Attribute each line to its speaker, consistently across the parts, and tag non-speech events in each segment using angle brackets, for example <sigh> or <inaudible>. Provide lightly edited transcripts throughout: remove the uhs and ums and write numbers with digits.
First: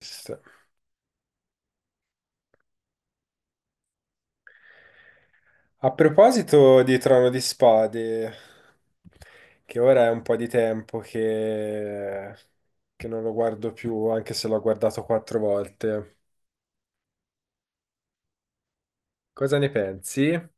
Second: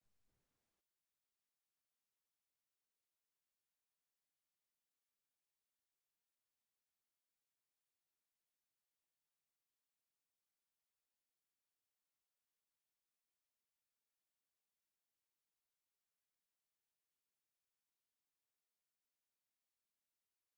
Speaker 1: Sì. A proposito di Trono di Spade, che ora è un po' di tempo che non lo guardo più, anche se l'ho guardato quattro volte, cosa ne pensi?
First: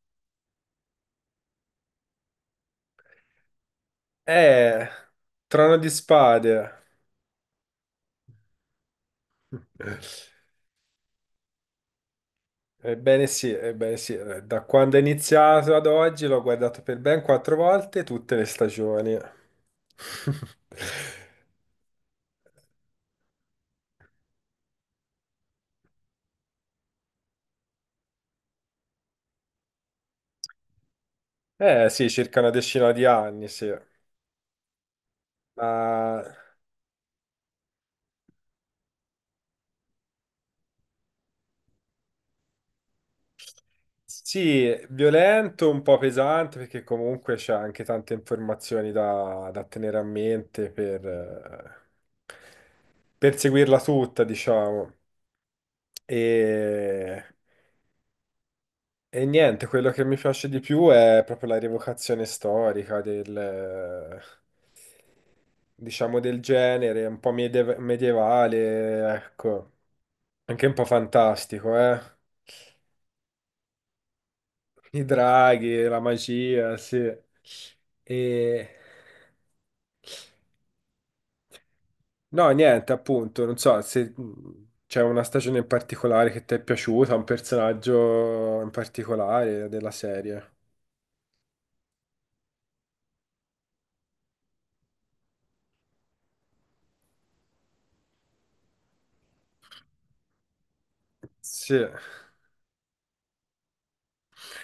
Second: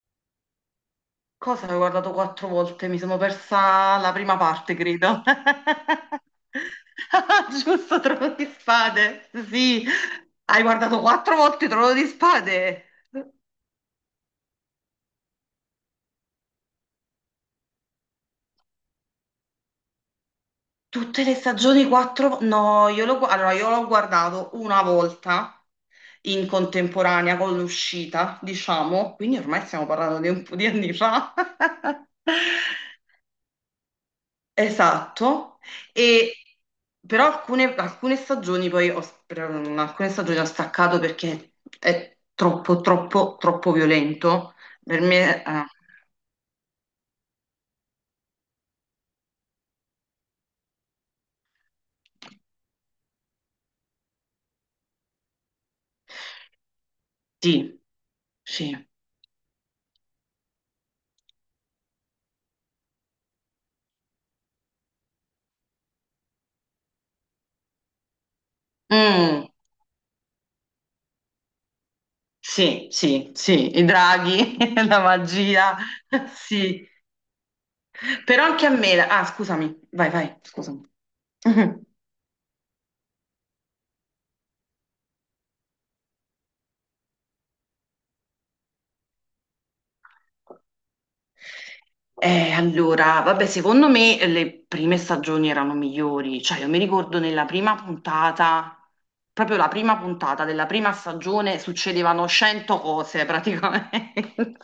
Speaker 2: Cosa avevo guardato quattro volte? Mi sono persa la prima parte,
Speaker 1: Eh,
Speaker 2: credo.
Speaker 1: Trono di Spade.
Speaker 2: <laughs> Giusto, Trono di Spade. Sì,
Speaker 1: <laughs>
Speaker 2: hai guardato quattro volte Trono di Spade.
Speaker 1: Ebbene sì, da quando è iniziato ad oggi l'ho guardato per ben quattro volte tutte le stagioni. <laughs>
Speaker 2: Tutte le stagioni quattro. No, allora, io l'ho guardato una volta in contemporanea con l'uscita, diciamo, quindi ormai stiamo parlando di un po' di anni fa.
Speaker 1: Eh sì,
Speaker 2: <laughs>
Speaker 1: circa una decina di anni, sì.
Speaker 2: Esatto,
Speaker 1: Ma
Speaker 2: e, però alcune stagioni poi alcune stagioni ho staccato perché è troppo, troppo, troppo violento.
Speaker 1: sì,
Speaker 2: Per me,
Speaker 1: violento, un po' pesante perché comunque c'è anche tante informazioni da tenere a mente per seguirla tutta, diciamo. E,
Speaker 2: sì, sì.
Speaker 1: e niente, quello che mi piace di più è proprio la rievocazione storica del, diciamo, del genere, un po' medievale,
Speaker 2: Mm,
Speaker 1: ecco, anche un po' fantastico, eh.
Speaker 2: sì, sì, sì, i draghi, <laughs> la
Speaker 1: I
Speaker 2: magia,
Speaker 1: draghi, la magia,
Speaker 2: sì.
Speaker 1: sì.
Speaker 2: Però anche
Speaker 1: E...
Speaker 2: a me, ah, scusami, vai, vai, scusami. <laughs>
Speaker 1: No, niente, appunto, non so se c'è una stagione in particolare che ti è piaciuta, un personaggio in particolare della serie.
Speaker 2: Allora, vabbè, secondo me le prime stagioni erano migliori, cioè io mi ricordo nella prima puntata, proprio la prima puntata della prima stagione
Speaker 1: Sì.
Speaker 2: succedevano 100 cose praticamente. <laughs>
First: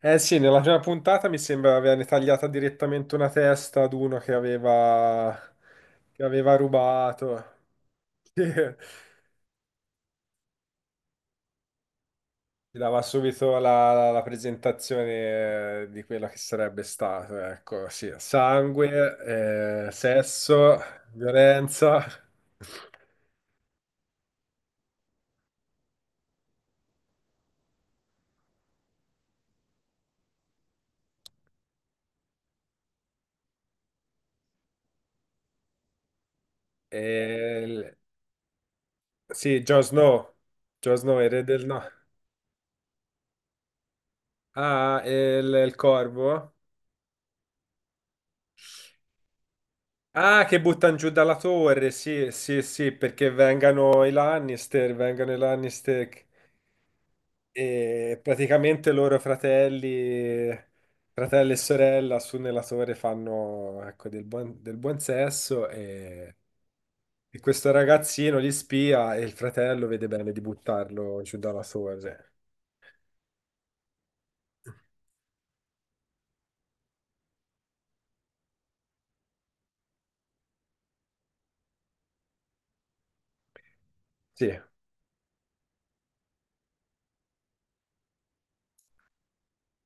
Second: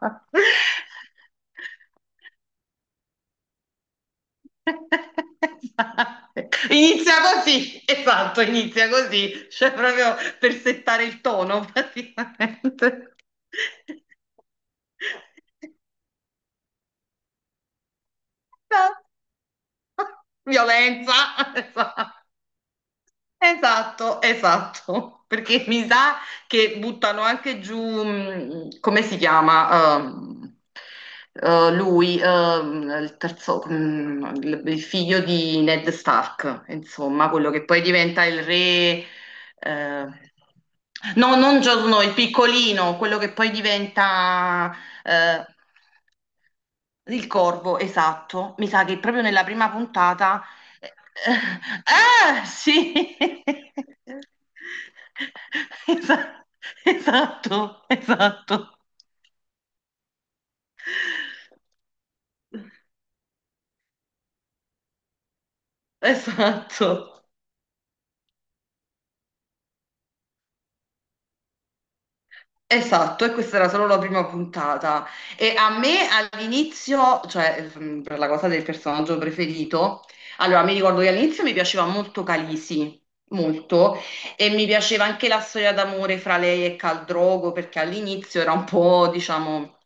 Speaker 1: Eh sì, nella prima puntata mi sembra avevano tagliata direttamente una testa ad uno che aveva
Speaker 2: Inizia
Speaker 1: rubato.
Speaker 2: così,
Speaker 1: <laughs>
Speaker 2: esatto,
Speaker 1: Sì.
Speaker 2: inizia così, cioè proprio per settare il tono
Speaker 1: Ti dava
Speaker 2: praticamente.
Speaker 1: subito
Speaker 2: <laughs>
Speaker 1: la presentazione di quello che sarebbe stato, ecco, sì,
Speaker 2: No.
Speaker 1: sangue, sesso,
Speaker 2: Violenza, <laughs>
Speaker 1: violenza.
Speaker 2: esatto,
Speaker 1: <laughs>
Speaker 2: esatto, esatto. Perché mi sa che buttano anche giù, come si chiama, lui, il terzo, il figlio di Ned Stark, insomma, quello
Speaker 1: e
Speaker 2: che poi
Speaker 1: il-
Speaker 2: diventa il re,
Speaker 1: sì, Jon
Speaker 2: eh,
Speaker 1: Snow, Jon Snow, il
Speaker 2: no,
Speaker 1: re
Speaker 2: non
Speaker 1: del no.
Speaker 2: Jon Snow, il piccolino, quello che poi diventa,
Speaker 1: Ah,
Speaker 2: eh,
Speaker 1: il corvo?
Speaker 2: il corvo, esatto. Mi sa che proprio nella prima puntata.
Speaker 1: Ah,
Speaker 2: <laughs>
Speaker 1: che buttano giù dalla torre, sì,
Speaker 2: Ah,
Speaker 1: sì, sì,
Speaker 2: sì!
Speaker 1: perché vengano i
Speaker 2: <laughs>
Speaker 1: Lannister, vengano i Lannister.
Speaker 2: Esa- Esatto,
Speaker 1: E
Speaker 2: esatto,
Speaker 1: praticamente fratelli e sorella su nella torre fanno ecco, del buon sesso
Speaker 2: esatto.
Speaker 1: e questo ragazzino li spia e il fratello vede bene di buttarlo giù dalla torre.
Speaker 2: Esatto, e questa era solo la prima puntata. E a me all'inizio, cioè per la cosa del personaggio preferito, allora mi ricordo che all'inizio mi piaceva molto Calisi, molto,
Speaker 1: Sì,
Speaker 2: e mi piaceva anche la storia d'amore fra lei e Caldrogo, perché all'inizio era un po', diciamo,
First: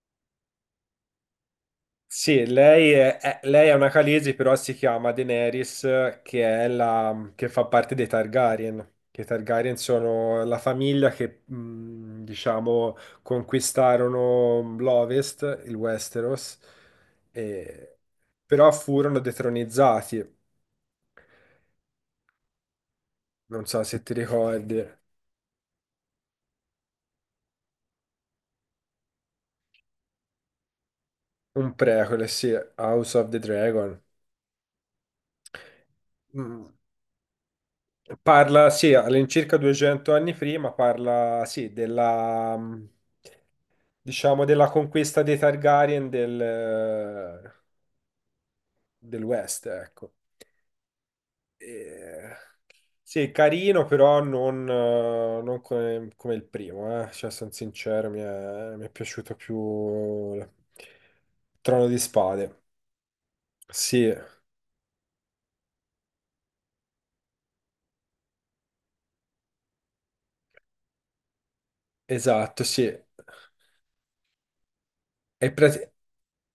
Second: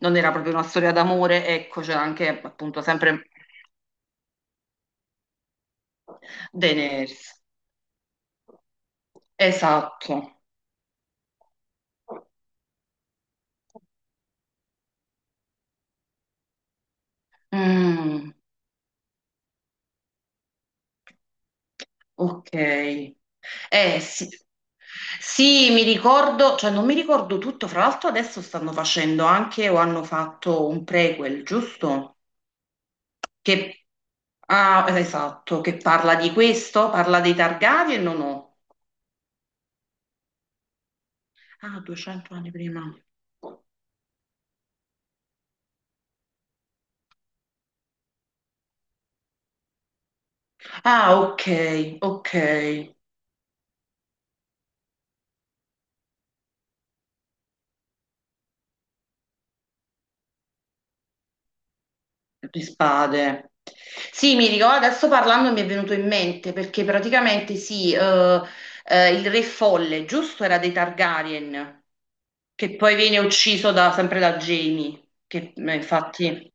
Speaker 2: non era proprio una storia d'amore, ecco, c'era anche
Speaker 1: sì,
Speaker 2: appunto sempre
Speaker 1: lei è una Khaleesi, però si chiama Daenerys,
Speaker 2: Daenerys.
Speaker 1: che fa parte dei Targaryen. Che i Targaryen
Speaker 2: Esatto.
Speaker 1: sono la famiglia che, diciamo, conquistarono l'Ovest, il Westeros, e-
Speaker 2: Mm.
Speaker 1: però furono detronizzati.
Speaker 2: Ok. Eh
Speaker 1: Non so se ti
Speaker 2: sì.
Speaker 1: ricordi.
Speaker 2: Sì, mi ricordo, cioè non mi ricordo tutto, fra l'altro adesso stanno facendo anche o hanno fatto un prequel,
Speaker 1: Un
Speaker 2: giusto?
Speaker 1: prequel, sì, House of the
Speaker 2: Che,
Speaker 1: Dragon.
Speaker 2: ah, esatto, che parla di
Speaker 1: Mm.
Speaker 2: questo, parla dei Targaryen o no?
Speaker 1: Parla, sì, all'incirca 200 anni prima, parla, sì,
Speaker 2: Ah, 200 anni
Speaker 1: della,
Speaker 2: prima.
Speaker 1: diciamo, della conquista dei Targaryen del West, ecco.
Speaker 2: Ah, ok, ok,
Speaker 1: E- Sì, carino, però non, non come, come il primo, eh. Cioè, sono sincero, mi è piaciuto più il Trono di Spade.
Speaker 2: di spade.
Speaker 1: Sì,
Speaker 2: Sì, mi ricordo, adesso parlando mi è venuto in mente perché praticamente sì, il re folle, giusto, era dei Targaryen.
Speaker 1: esatto,
Speaker 2: Che
Speaker 1: sì.
Speaker 2: poi viene ucciso sempre da Jamie,
Speaker 1: È,
Speaker 2: che
Speaker 1: pra-
Speaker 2: infatti.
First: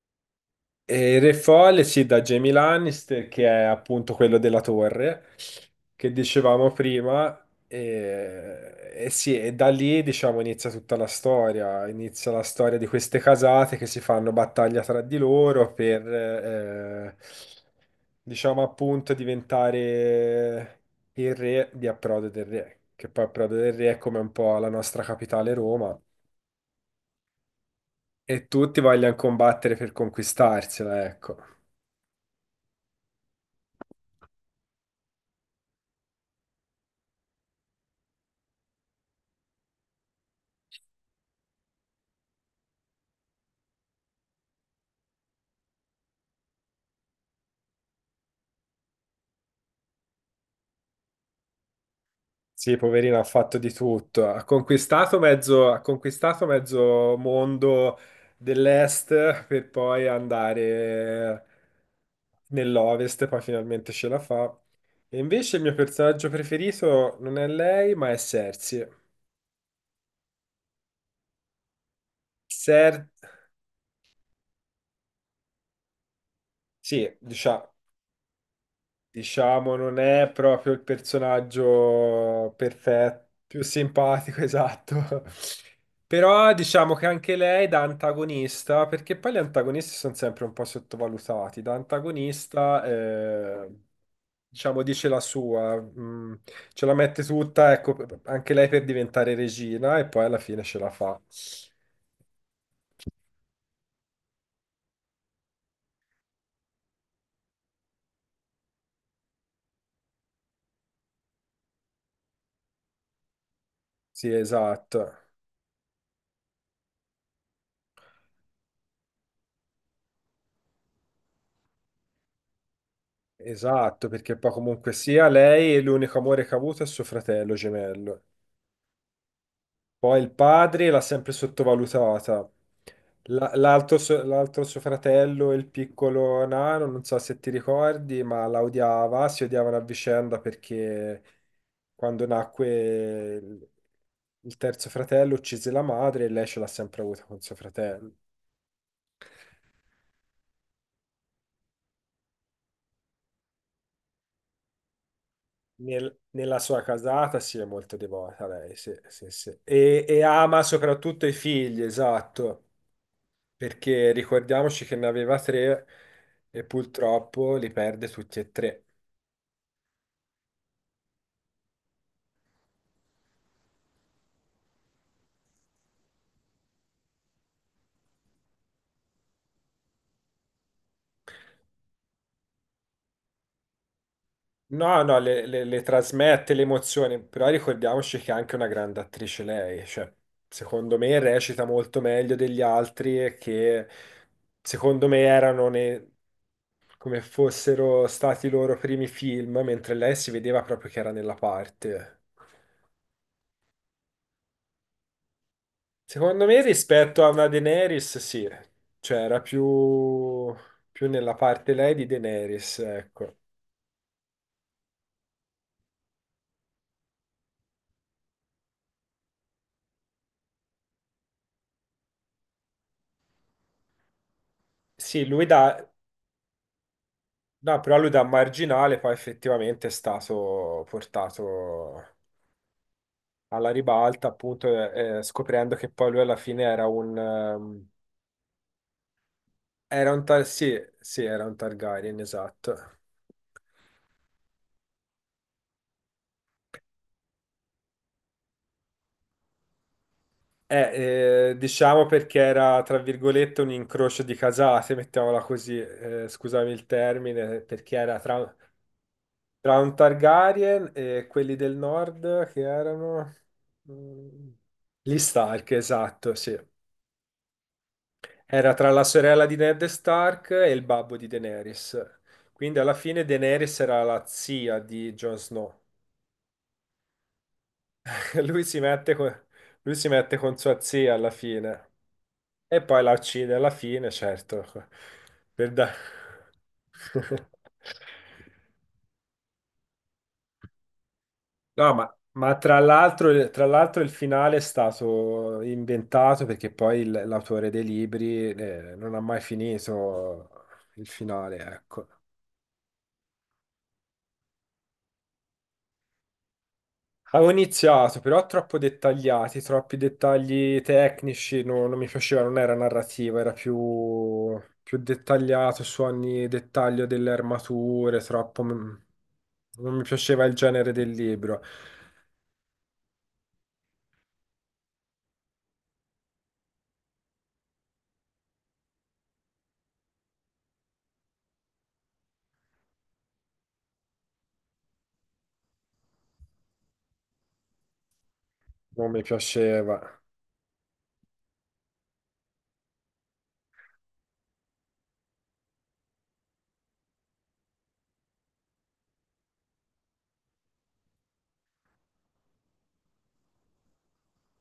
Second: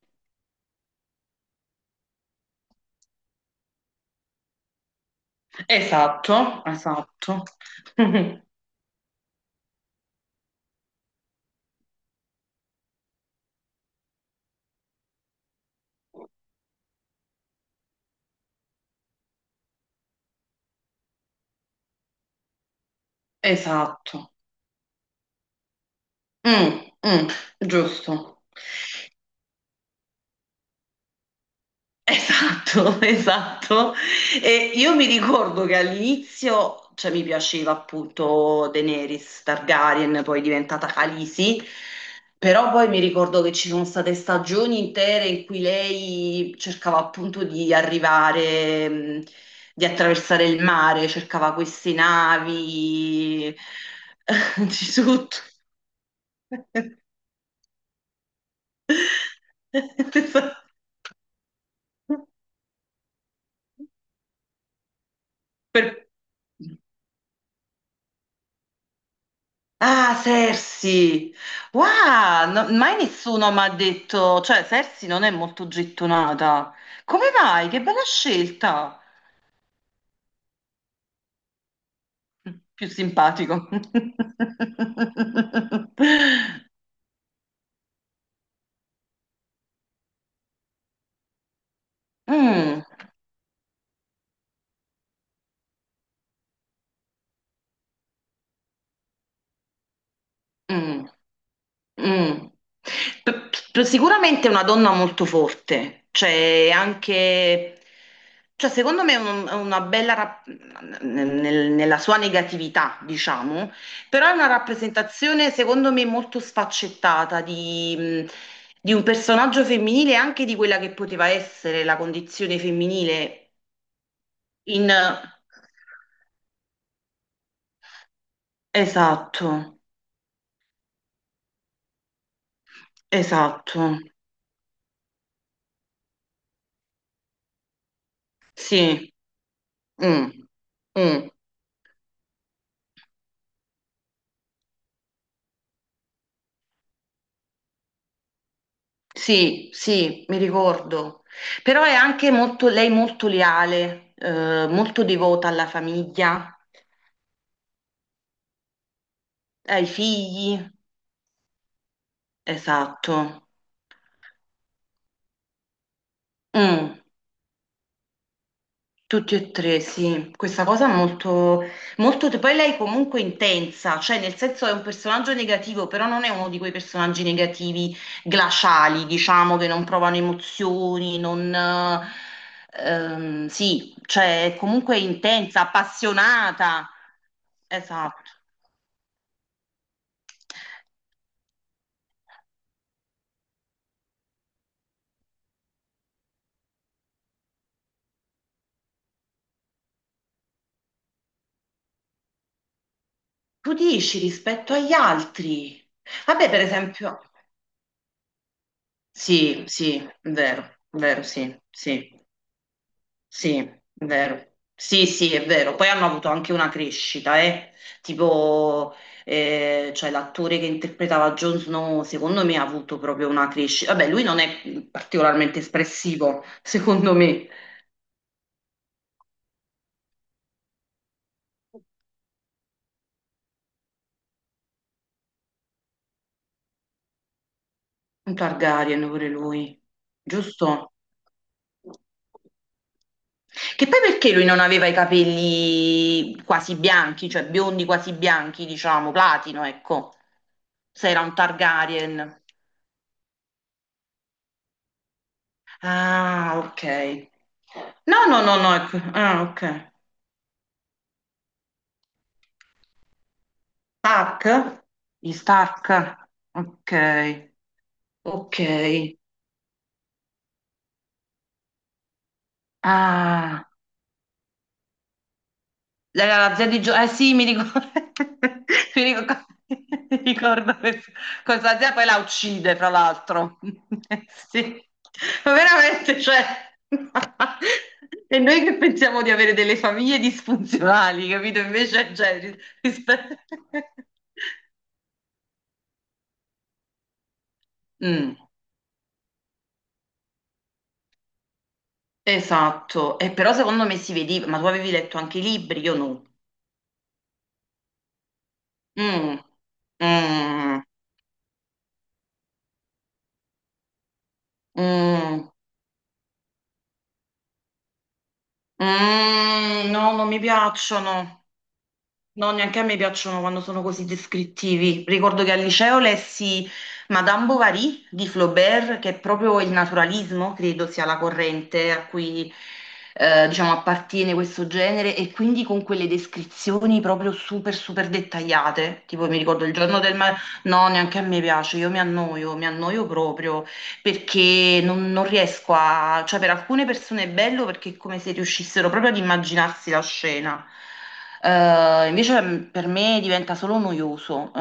Speaker 1: E il Re Folle, sì, da Jamie Lannister, che è appunto quello della torre, che
Speaker 2: Esatto,
Speaker 1: dicevamo prima,
Speaker 2: esatto. <laughs>
Speaker 1: e sì, e da lì, diciamo, inizia tutta la storia, inizia la storia di queste casate che si fanno battaglia tra di loro per, diciamo, appunto, diventare il re di Approdo del Re, che poi Approdo del Re è come un
Speaker 2: Esatto.
Speaker 1: po' la nostra capitale Roma,
Speaker 2: Mm, mm, giusto.
Speaker 1: e tutti vogliono combattere per conquistarsela, ecco.
Speaker 2: Esatto, <laughs> esatto. E io mi ricordo che all'inizio, cioè, mi piaceva appunto Daenerys Targaryen, poi diventata Khaleesi, però poi mi ricordo che ci sono state stagioni intere in cui lei cercava appunto di arrivare, di attraversare il mare, cercava queste
Speaker 1: Sì, poverino, ha
Speaker 2: navi,
Speaker 1: fatto di tutto.
Speaker 2: <laughs> di tutto.
Speaker 1: Ha conquistato
Speaker 2: <laughs>
Speaker 1: mezzo mondo dell'est per poi
Speaker 2: Esatto.
Speaker 1: andare nell'ovest, poi finalmente ce la fa. E invece il mio
Speaker 2: Per-
Speaker 1: personaggio preferito non è lei, ma è Cersei.
Speaker 2: Ah, Sersi! Wow, mai
Speaker 1: Cer-
Speaker 2: nessuno mi ha detto, cioè Sersi non è molto gettonata.
Speaker 1: sì,
Speaker 2: Come mai?
Speaker 1: diciamo,
Speaker 2: Che bella scelta!
Speaker 1: Diciamo, non è proprio il personaggio
Speaker 2: Più
Speaker 1: perfetto, più
Speaker 2: simpatico. <laughs>
Speaker 1: simpatico, <laughs> esatto. Però diciamo che anche lei da antagonista, perché poi gli antagonisti sono sempre un po' sottovalutati, da
Speaker 2: Mm,
Speaker 1: antagonista, diciamo, dice la sua, ce la mette tutta, ecco, anche lei per diventare regina e poi alla fine ce la
Speaker 2: mm.
Speaker 1: fa.
Speaker 2: Mm. Sicuramente è una donna molto forte, cioè anche, cioè secondo me è una bella, nella sua negatività, diciamo, però
Speaker 1: Sì,
Speaker 2: è una
Speaker 1: esatto.
Speaker 2: rappresentazione secondo me molto sfaccettata di un personaggio femminile e anche di quella che poteva essere la condizione femminile
Speaker 1: Esatto, perché poi comunque
Speaker 2: in.
Speaker 1: sia lei l'unico amore che ha avuto è suo fratello gemello.
Speaker 2: Esatto,
Speaker 1: Poi il padre l'ha sempre sottovalutata.
Speaker 2: esatto,
Speaker 1: L'altro suo fratello, il piccolo nano, non so se ti ricordi, ma la
Speaker 2: sì.
Speaker 1: odiava, si odiavano a
Speaker 2: Mm,
Speaker 1: vicenda perché
Speaker 2: mm.
Speaker 1: quando nacque il, il terzo fratello uccise la madre e lei ce l'ha sempre avuta con suo fratello.
Speaker 2: Sì, sì, mi ricordo. Però è anche molto, lei molto leale, molto devota alla famiglia,
Speaker 1: Nella sua casata si è molto devota lei, sì, sì, sì.
Speaker 2: ai
Speaker 1: E
Speaker 2: figli.
Speaker 1: ama soprattutto i figli, esatto.
Speaker 2: Esatto.
Speaker 1: Perché ricordiamoci che ne aveva tre e
Speaker 2: Mm.
Speaker 1: purtroppo li perde tutti e tre.
Speaker 2: Tutti e tre, sì, questa cosa è molto, molto. Poi lei comunque è intensa, cioè nel senso è un personaggio negativo, però non è uno di quei personaggi negativi glaciali, diciamo, che non provano emozioni, non, sì, cioè è comunque
Speaker 1: No, no,
Speaker 2: intensa,
Speaker 1: le trasmette le
Speaker 2: appassionata.
Speaker 1: emozioni, però ricordiamoci
Speaker 2: Esatto.
Speaker 1: che è anche una grande attrice lei, cioè, secondo me recita molto meglio degli altri e che secondo me come fossero stati i loro primi film, mentre lei si vedeva proprio che era nella parte.
Speaker 2: Tu dici rispetto agli altri.
Speaker 1: Secondo
Speaker 2: Vabbè,
Speaker 1: me
Speaker 2: per esempio.
Speaker 1: rispetto a una Daenerys, sì, cioè era
Speaker 2: Sì, sì,
Speaker 1: più,
Speaker 2: vero,
Speaker 1: più
Speaker 2: vero,
Speaker 1: nella
Speaker 2: sì,
Speaker 1: parte lei di
Speaker 2: sì.
Speaker 1: Daenerys, ecco.
Speaker 2: Sì, è vero. Sì, sì, è vero. Poi hanno avuto anche una crescita, eh. Tipo, cioè l'attore che interpretava Jon Snow, secondo me ha avuto proprio una crescita. Vabbè, lui non è
Speaker 1: Sì, lui
Speaker 2: particolarmente
Speaker 1: da,
Speaker 2: espressivo, <laughs> secondo me.
Speaker 1: no, però lui da marginale poi effettivamente è stato portato alla ribalta, appunto, scoprendo che poi lui alla fine era un,
Speaker 2: Un Targaryen pure lui,
Speaker 1: sì,
Speaker 2: giusto?
Speaker 1: sì, era un Targaryen, esatto.
Speaker 2: Che poi perché lui non aveva i capelli quasi bianchi, cioè biondi quasi bianchi, diciamo, platino, ecco. Se era un
Speaker 1: Diciamo perché
Speaker 2: Targaryen.
Speaker 1: era, tra virgolette, un incrocio di casate, <laughs> mettiamola così,
Speaker 2: Ah,
Speaker 1: scusami
Speaker 2: ok.
Speaker 1: il termine,
Speaker 2: No, no, no, no. Ecco. Ah, ok.
Speaker 1: tra un Targaryen e quelli del nord che erano...
Speaker 2: Stark?
Speaker 1: mm, Gli
Speaker 2: Gli
Speaker 1: Stark,
Speaker 2: Stark.
Speaker 1: esatto, sì.
Speaker 2: Ok, ok.
Speaker 1: Era tra la sorella di Ned Stark e il babbo di Daenerys. Quindi alla fine
Speaker 2: Ah,
Speaker 1: Daenerys era la zia di Jon Snow.
Speaker 2: era la zia di Gio. Eh sì, mi ricordo.
Speaker 1: <laughs> Lui
Speaker 2: <laughs>
Speaker 1: si
Speaker 2: Mi
Speaker 1: mette con,
Speaker 2: ricordo,
Speaker 1: lui si
Speaker 2: <laughs> mi
Speaker 1: mette con
Speaker 2: ricordo
Speaker 1: sua zia alla
Speaker 2: questa
Speaker 1: fine.
Speaker 2: zia poi la uccide,
Speaker 1: E
Speaker 2: fra
Speaker 1: poi la uccide
Speaker 2: l'altro.
Speaker 1: alla fine,
Speaker 2: <laughs>
Speaker 1: certo.
Speaker 2: Sì, ma
Speaker 1: Per da-
Speaker 2: veramente, cioè. <laughs>
Speaker 1: <laughs>
Speaker 2: E noi che pensiamo di avere delle famiglie disfunzionali, capito?
Speaker 1: No,
Speaker 2: Invece, cioè,
Speaker 1: ma tra l'altro
Speaker 2: <laughs>
Speaker 1: il finale è stato inventato perché poi l'autore dei
Speaker 2: Mm.
Speaker 1: libri non ha mai finito il finale, ecco.
Speaker 2: Esatto, e però secondo me si vedeva, ma tu avevi letto anche i libri, io no.
Speaker 1: Avevo iniziato, però troppo
Speaker 2: Mm,
Speaker 1: dettagliati, troppi dettagli
Speaker 2: mm,
Speaker 1: tecnici, non mi piaceva, non era narrativa, era più,
Speaker 2: mm,
Speaker 1: più
Speaker 2: mm.
Speaker 1: dettagliato su ogni dettaglio delle armature, troppo... m-
Speaker 2: Mm.
Speaker 1: Non mi
Speaker 2: No, non mi
Speaker 1: piaceva il genere del
Speaker 2: piacciono.
Speaker 1: libro,
Speaker 2: No, neanche a me piacciono quando sono così descrittivi. Ricordo che al liceo lessi Madame Bovary di Flaubert, che è proprio il naturalismo, credo sia la corrente a cui diciamo, appartiene questo genere, e quindi con quelle descrizioni proprio super, super dettagliate.
Speaker 1: non mi
Speaker 2: Tipo, mi ricordo il
Speaker 1: piaceva.
Speaker 2: giorno del mare. No, neanche a me piace, io mi annoio proprio perché non riesco a, cioè per alcune persone è bello perché è come se riuscissero proprio ad immaginarsi la scena. Invece per me diventa solo noioso,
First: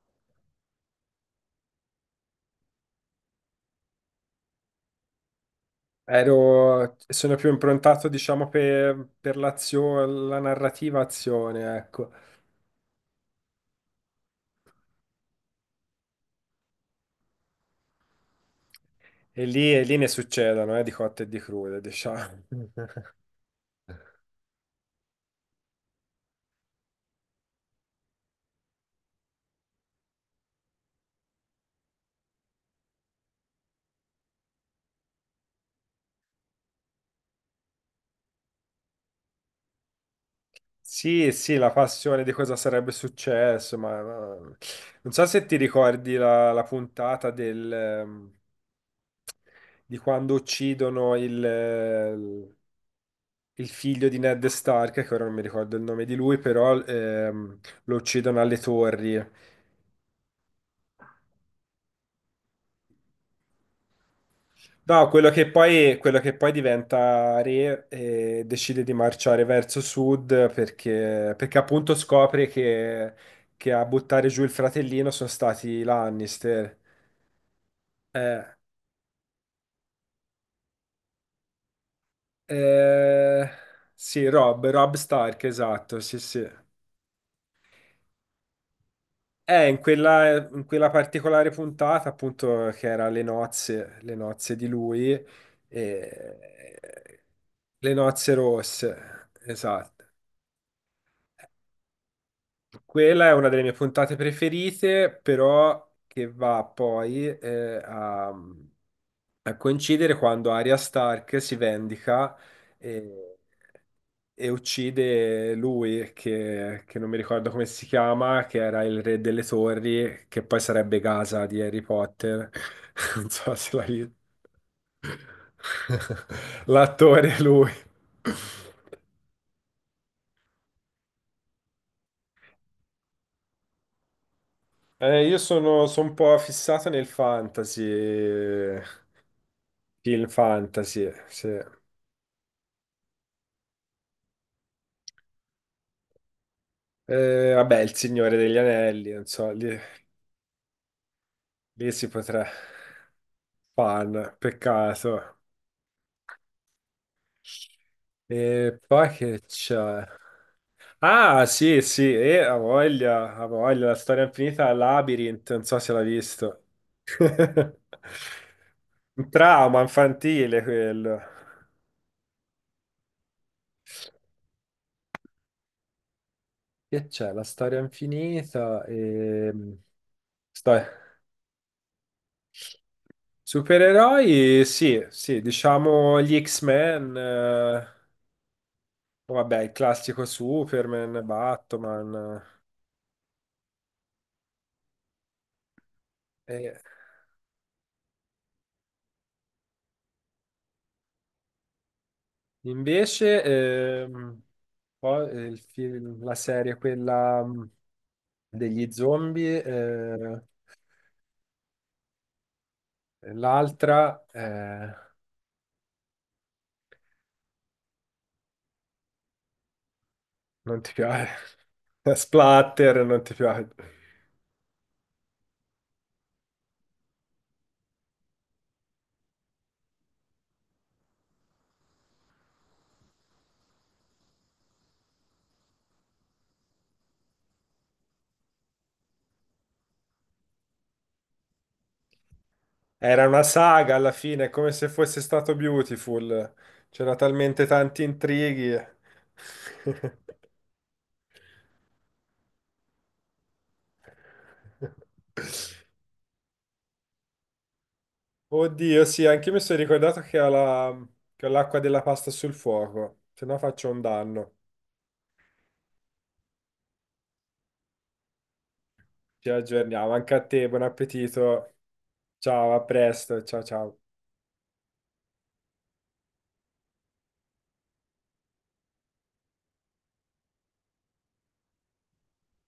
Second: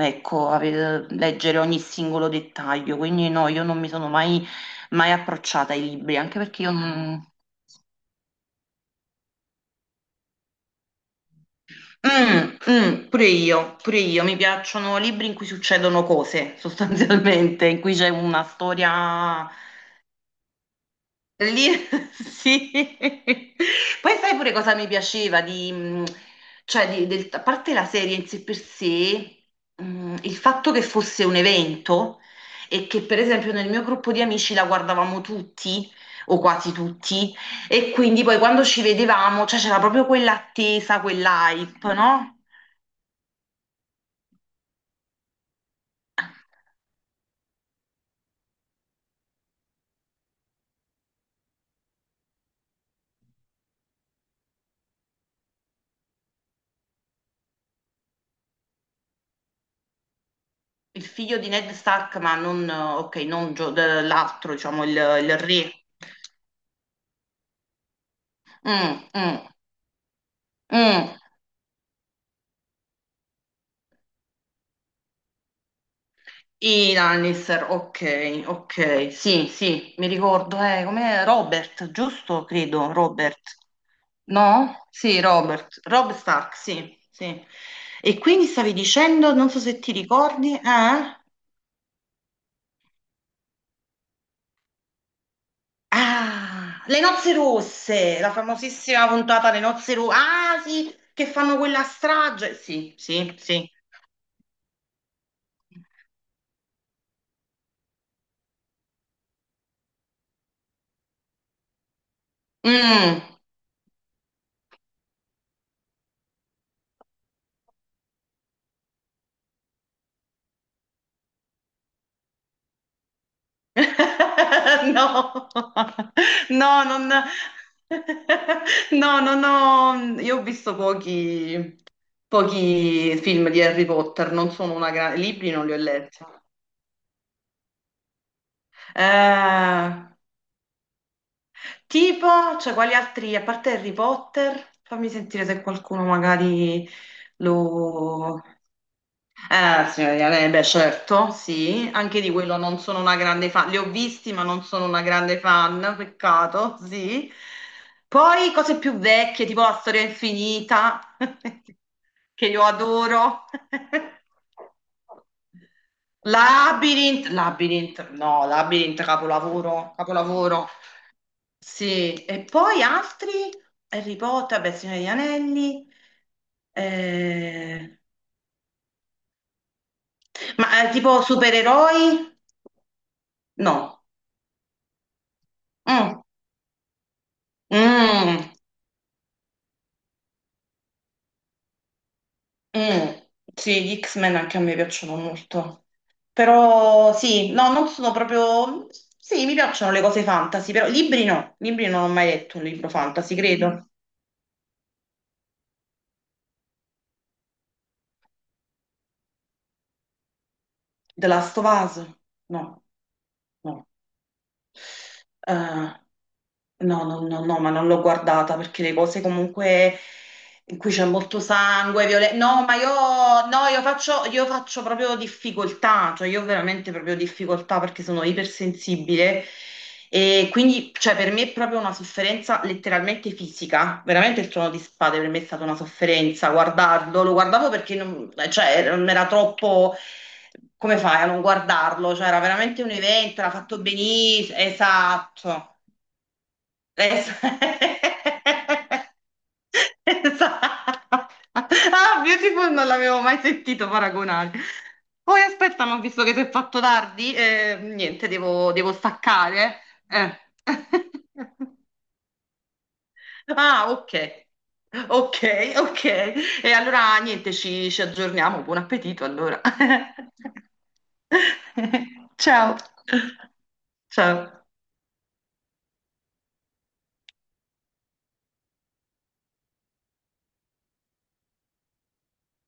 Speaker 2: ecco, leggere ogni singolo dettaglio, quindi no, io non mi sono mai, mai approcciata ai libri, anche perché io non.
Speaker 1: Sono più improntato, diciamo, per l'azione, la narrativa azione, ecco.
Speaker 2: Mm, mm, pure io, mi piacciono libri in cui succedono cose, <laughs> sostanzialmente, in cui c'è una storia.
Speaker 1: E lì ne succedono, di cotte e di
Speaker 2: Lì,
Speaker 1: crude,
Speaker 2: <laughs>
Speaker 1: diciamo.
Speaker 2: sì.
Speaker 1: <laughs>
Speaker 2: Poi sai pure cosa mi piaceva di, cioè di- del- a parte la serie in sé per sé, il fatto che fosse un evento e che per esempio nel mio gruppo di amici la guardavamo tutti o quasi tutti e quindi poi quando ci vedevamo, cioè c'era proprio quell'attesa,
Speaker 1: Sì, sì, la
Speaker 2: quell'hype,
Speaker 1: passione di
Speaker 2: no?
Speaker 1: cosa sarebbe successo, ma- non so se ti ricordi la puntata di quando uccidono il figlio di Ned Stark, che ora non mi ricordo il nome di lui, però lo uccidono alle torri.
Speaker 2: Il figlio di Ned Stark, ma non, ok, non l'altro, diciamo, il,
Speaker 1: No,
Speaker 2: il re.
Speaker 1: quello che poi diventa re e decide di
Speaker 2: Mm,
Speaker 1: marciare
Speaker 2: mm,
Speaker 1: verso sud
Speaker 2: mm.
Speaker 1: perché appunto scopre che a buttare giù il fratellino sono stati i Lannister.
Speaker 2: I Lannister,
Speaker 1: Eh,
Speaker 2: ok, ok, sì, sì, mi ricordo, com'è Robert, giusto? Credo,
Speaker 1: Eh,
Speaker 2: Robert.
Speaker 1: sì,
Speaker 2: No?
Speaker 1: Rob
Speaker 2: Sì,
Speaker 1: Stark,
Speaker 2: Robert,
Speaker 1: esatto,
Speaker 2: Rob
Speaker 1: sì, sì.
Speaker 2: Stark, sì, sì. E quindi stavi dicendo, non so se ti ricordi,
Speaker 1: In quella
Speaker 2: eh?
Speaker 1: particolare puntata, appunto, che era le nozze di lui, eh,
Speaker 2: Ah, Le nozze
Speaker 1: le
Speaker 2: rosse, la
Speaker 1: nozze
Speaker 2: famosissima
Speaker 1: rosse,
Speaker 2: puntata Le
Speaker 1: esatto.
Speaker 2: nozze rosse, ah sì, che fanno quella strage, sì,
Speaker 1: Quella è
Speaker 2: sì,
Speaker 1: una delle
Speaker 2: sì.
Speaker 1: mie puntate preferite, però che va poi a coincidere quando Arya Stark si vendica
Speaker 2: Mm.
Speaker 1: e, e uccide lui, che non mi ricordo come si chiama, che era il re delle torri, che poi sarebbe Gaza di Harry Potter. <laughs> Non so se l'hai...
Speaker 2: <laughs> No,
Speaker 1: <laughs>
Speaker 2: no, non.
Speaker 1: L'attore è lui.
Speaker 2: No, non ho. Io ho visto pochi, pochi film di Harry Potter, non sono una grande. Libri non li ho
Speaker 1: Sono un
Speaker 2: letti.
Speaker 1: po' fissato nel fantasy,
Speaker 2: Eh,
Speaker 1: film fantasy, sì.
Speaker 2: tipo, cioè, quali altri, a parte Harry Potter, fammi sentire se qualcuno magari
Speaker 1: Vabbè, Il Signore
Speaker 2: lo.
Speaker 1: degli Anelli, non so, lì-
Speaker 2: Signora Diana, beh, certo, sì,
Speaker 1: Lì si
Speaker 2: anche di
Speaker 1: potrà.
Speaker 2: quello non sono una grande fan, li ho visti
Speaker 1: Fan,
Speaker 2: ma non sono una
Speaker 1: peccato.
Speaker 2: grande fan, peccato, sì. Poi cose
Speaker 1: E
Speaker 2: più
Speaker 1: poi che
Speaker 2: vecchie, tipo La storia
Speaker 1: c'è?
Speaker 2: infinita,
Speaker 1: Ah, sì, sì,
Speaker 2: <laughs> che io adoro.
Speaker 1: ha voglia, la storia infinita
Speaker 2: <laughs>
Speaker 1: Labyrinth, non so se l'ha visto.
Speaker 2: Labyrinth,
Speaker 1: <laughs>
Speaker 2: Labyrinth, no, Labyrinth,
Speaker 1: Un trauma
Speaker 2: capolavoro,
Speaker 1: infantile
Speaker 2: capolavoro.
Speaker 1: quello.
Speaker 2: Sì, e poi altri, Harry Potter, beh, Signore degli Anelli,
Speaker 1: Che c'è? La storia
Speaker 2: eh,
Speaker 1: infinita e... Sto...
Speaker 2: ma tipo supereroi? No.
Speaker 1: Supereroi, sì, sì, diciamo
Speaker 2: Mm.
Speaker 1: gli X-Men,
Speaker 2: Mm.
Speaker 1: vabbè, il classico Superman, Batman.
Speaker 2: Mm. Sì, gli X-Men anche a me piacciono molto.
Speaker 1: Eh.
Speaker 2: Però sì, no, non sono proprio. Sì, mi piacciono le cose fantasy, però libri no. Libri non ho mai letto un libro fantasy,
Speaker 1: Invece,
Speaker 2: credo.
Speaker 1: la serie, quella degli zombie,
Speaker 2: The Last of Us? No, no.
Speaker 1: l'altra,
Speaker 2: Eh, no, no, no, no, ma non l'ho guardata perché le cose comunque. In
Speaker 1: non
Speaker 2: cui
Speaker 1: ti
Speaker 2: c'è
Speaker 1: piace.
Speaker 2: molto sangue,
Speaker 1: <laughs>
Speaker 2: violenza. No, ma io,
Speaker 1: Splatter, non ti
Speaker 2: no,
Speaker 1: piace.
Speaker 2: io faccio proprio difficoltà, cioè io ho veramente proprio difficoltà perché sono ipersensibile e quindi, cioè, per me è proprio una sofferenza letteralmente fisica. Veramente il Trono di Spade per me è stata una sofferenza guardarlo, lo guardavo perché non, cioè, non era troppo come fai a non guardarlo? Cioè, era veramente un
Speaker 1: Era
Speaker 2: evento,
Speaker 1: una
Speaker 2: era fatto
Speaker 1: saga alla fine,
Speaker 2: benissimo,
Speaker 1: come se fosse stato
Speaker 2: esatto.
Speaker 1: Beautiful. C'era
Speaker 2: Es-
Speaker 1: talmente tanti intrighi.
Speaker 2: <laughs> Esatto. Ah, Beautiful non l'avevo mai sentito paragonare. Poi
Speaker 1: <laughs>
Speaker 2: aspetta, ma ho visto che si è fatto tardi, niente, devo
Speaker 1: Oddio, sì, anche io mi sono
Speaker 2: staccare.
Speaker 1: ricordato che
Speaker 2: Eh.
Speaker 1: ho la-
Speaker 2: <laughs>
Speaker 1: che ho l'acqua della pasta sul fuoco, se no
Speaker 2: Ah,
Speaker 1: faccio un
Speaker 2: ok.
Speaker 1: danno.
Speaker 2: Ok, ok. E allora niente, ci aggiorniamo. Buon appetito
Speaker 1: Ci
Speaker 2: allora.
Speaker 1: aggiorniamo, anche
Speaker 2: <laughs>
Speaker 1: a te, buon appetito. Ciao,
Speaker 2: Ciao.
Speaker 1: a presto, ciao ciao.
Speaker 2: Ciao.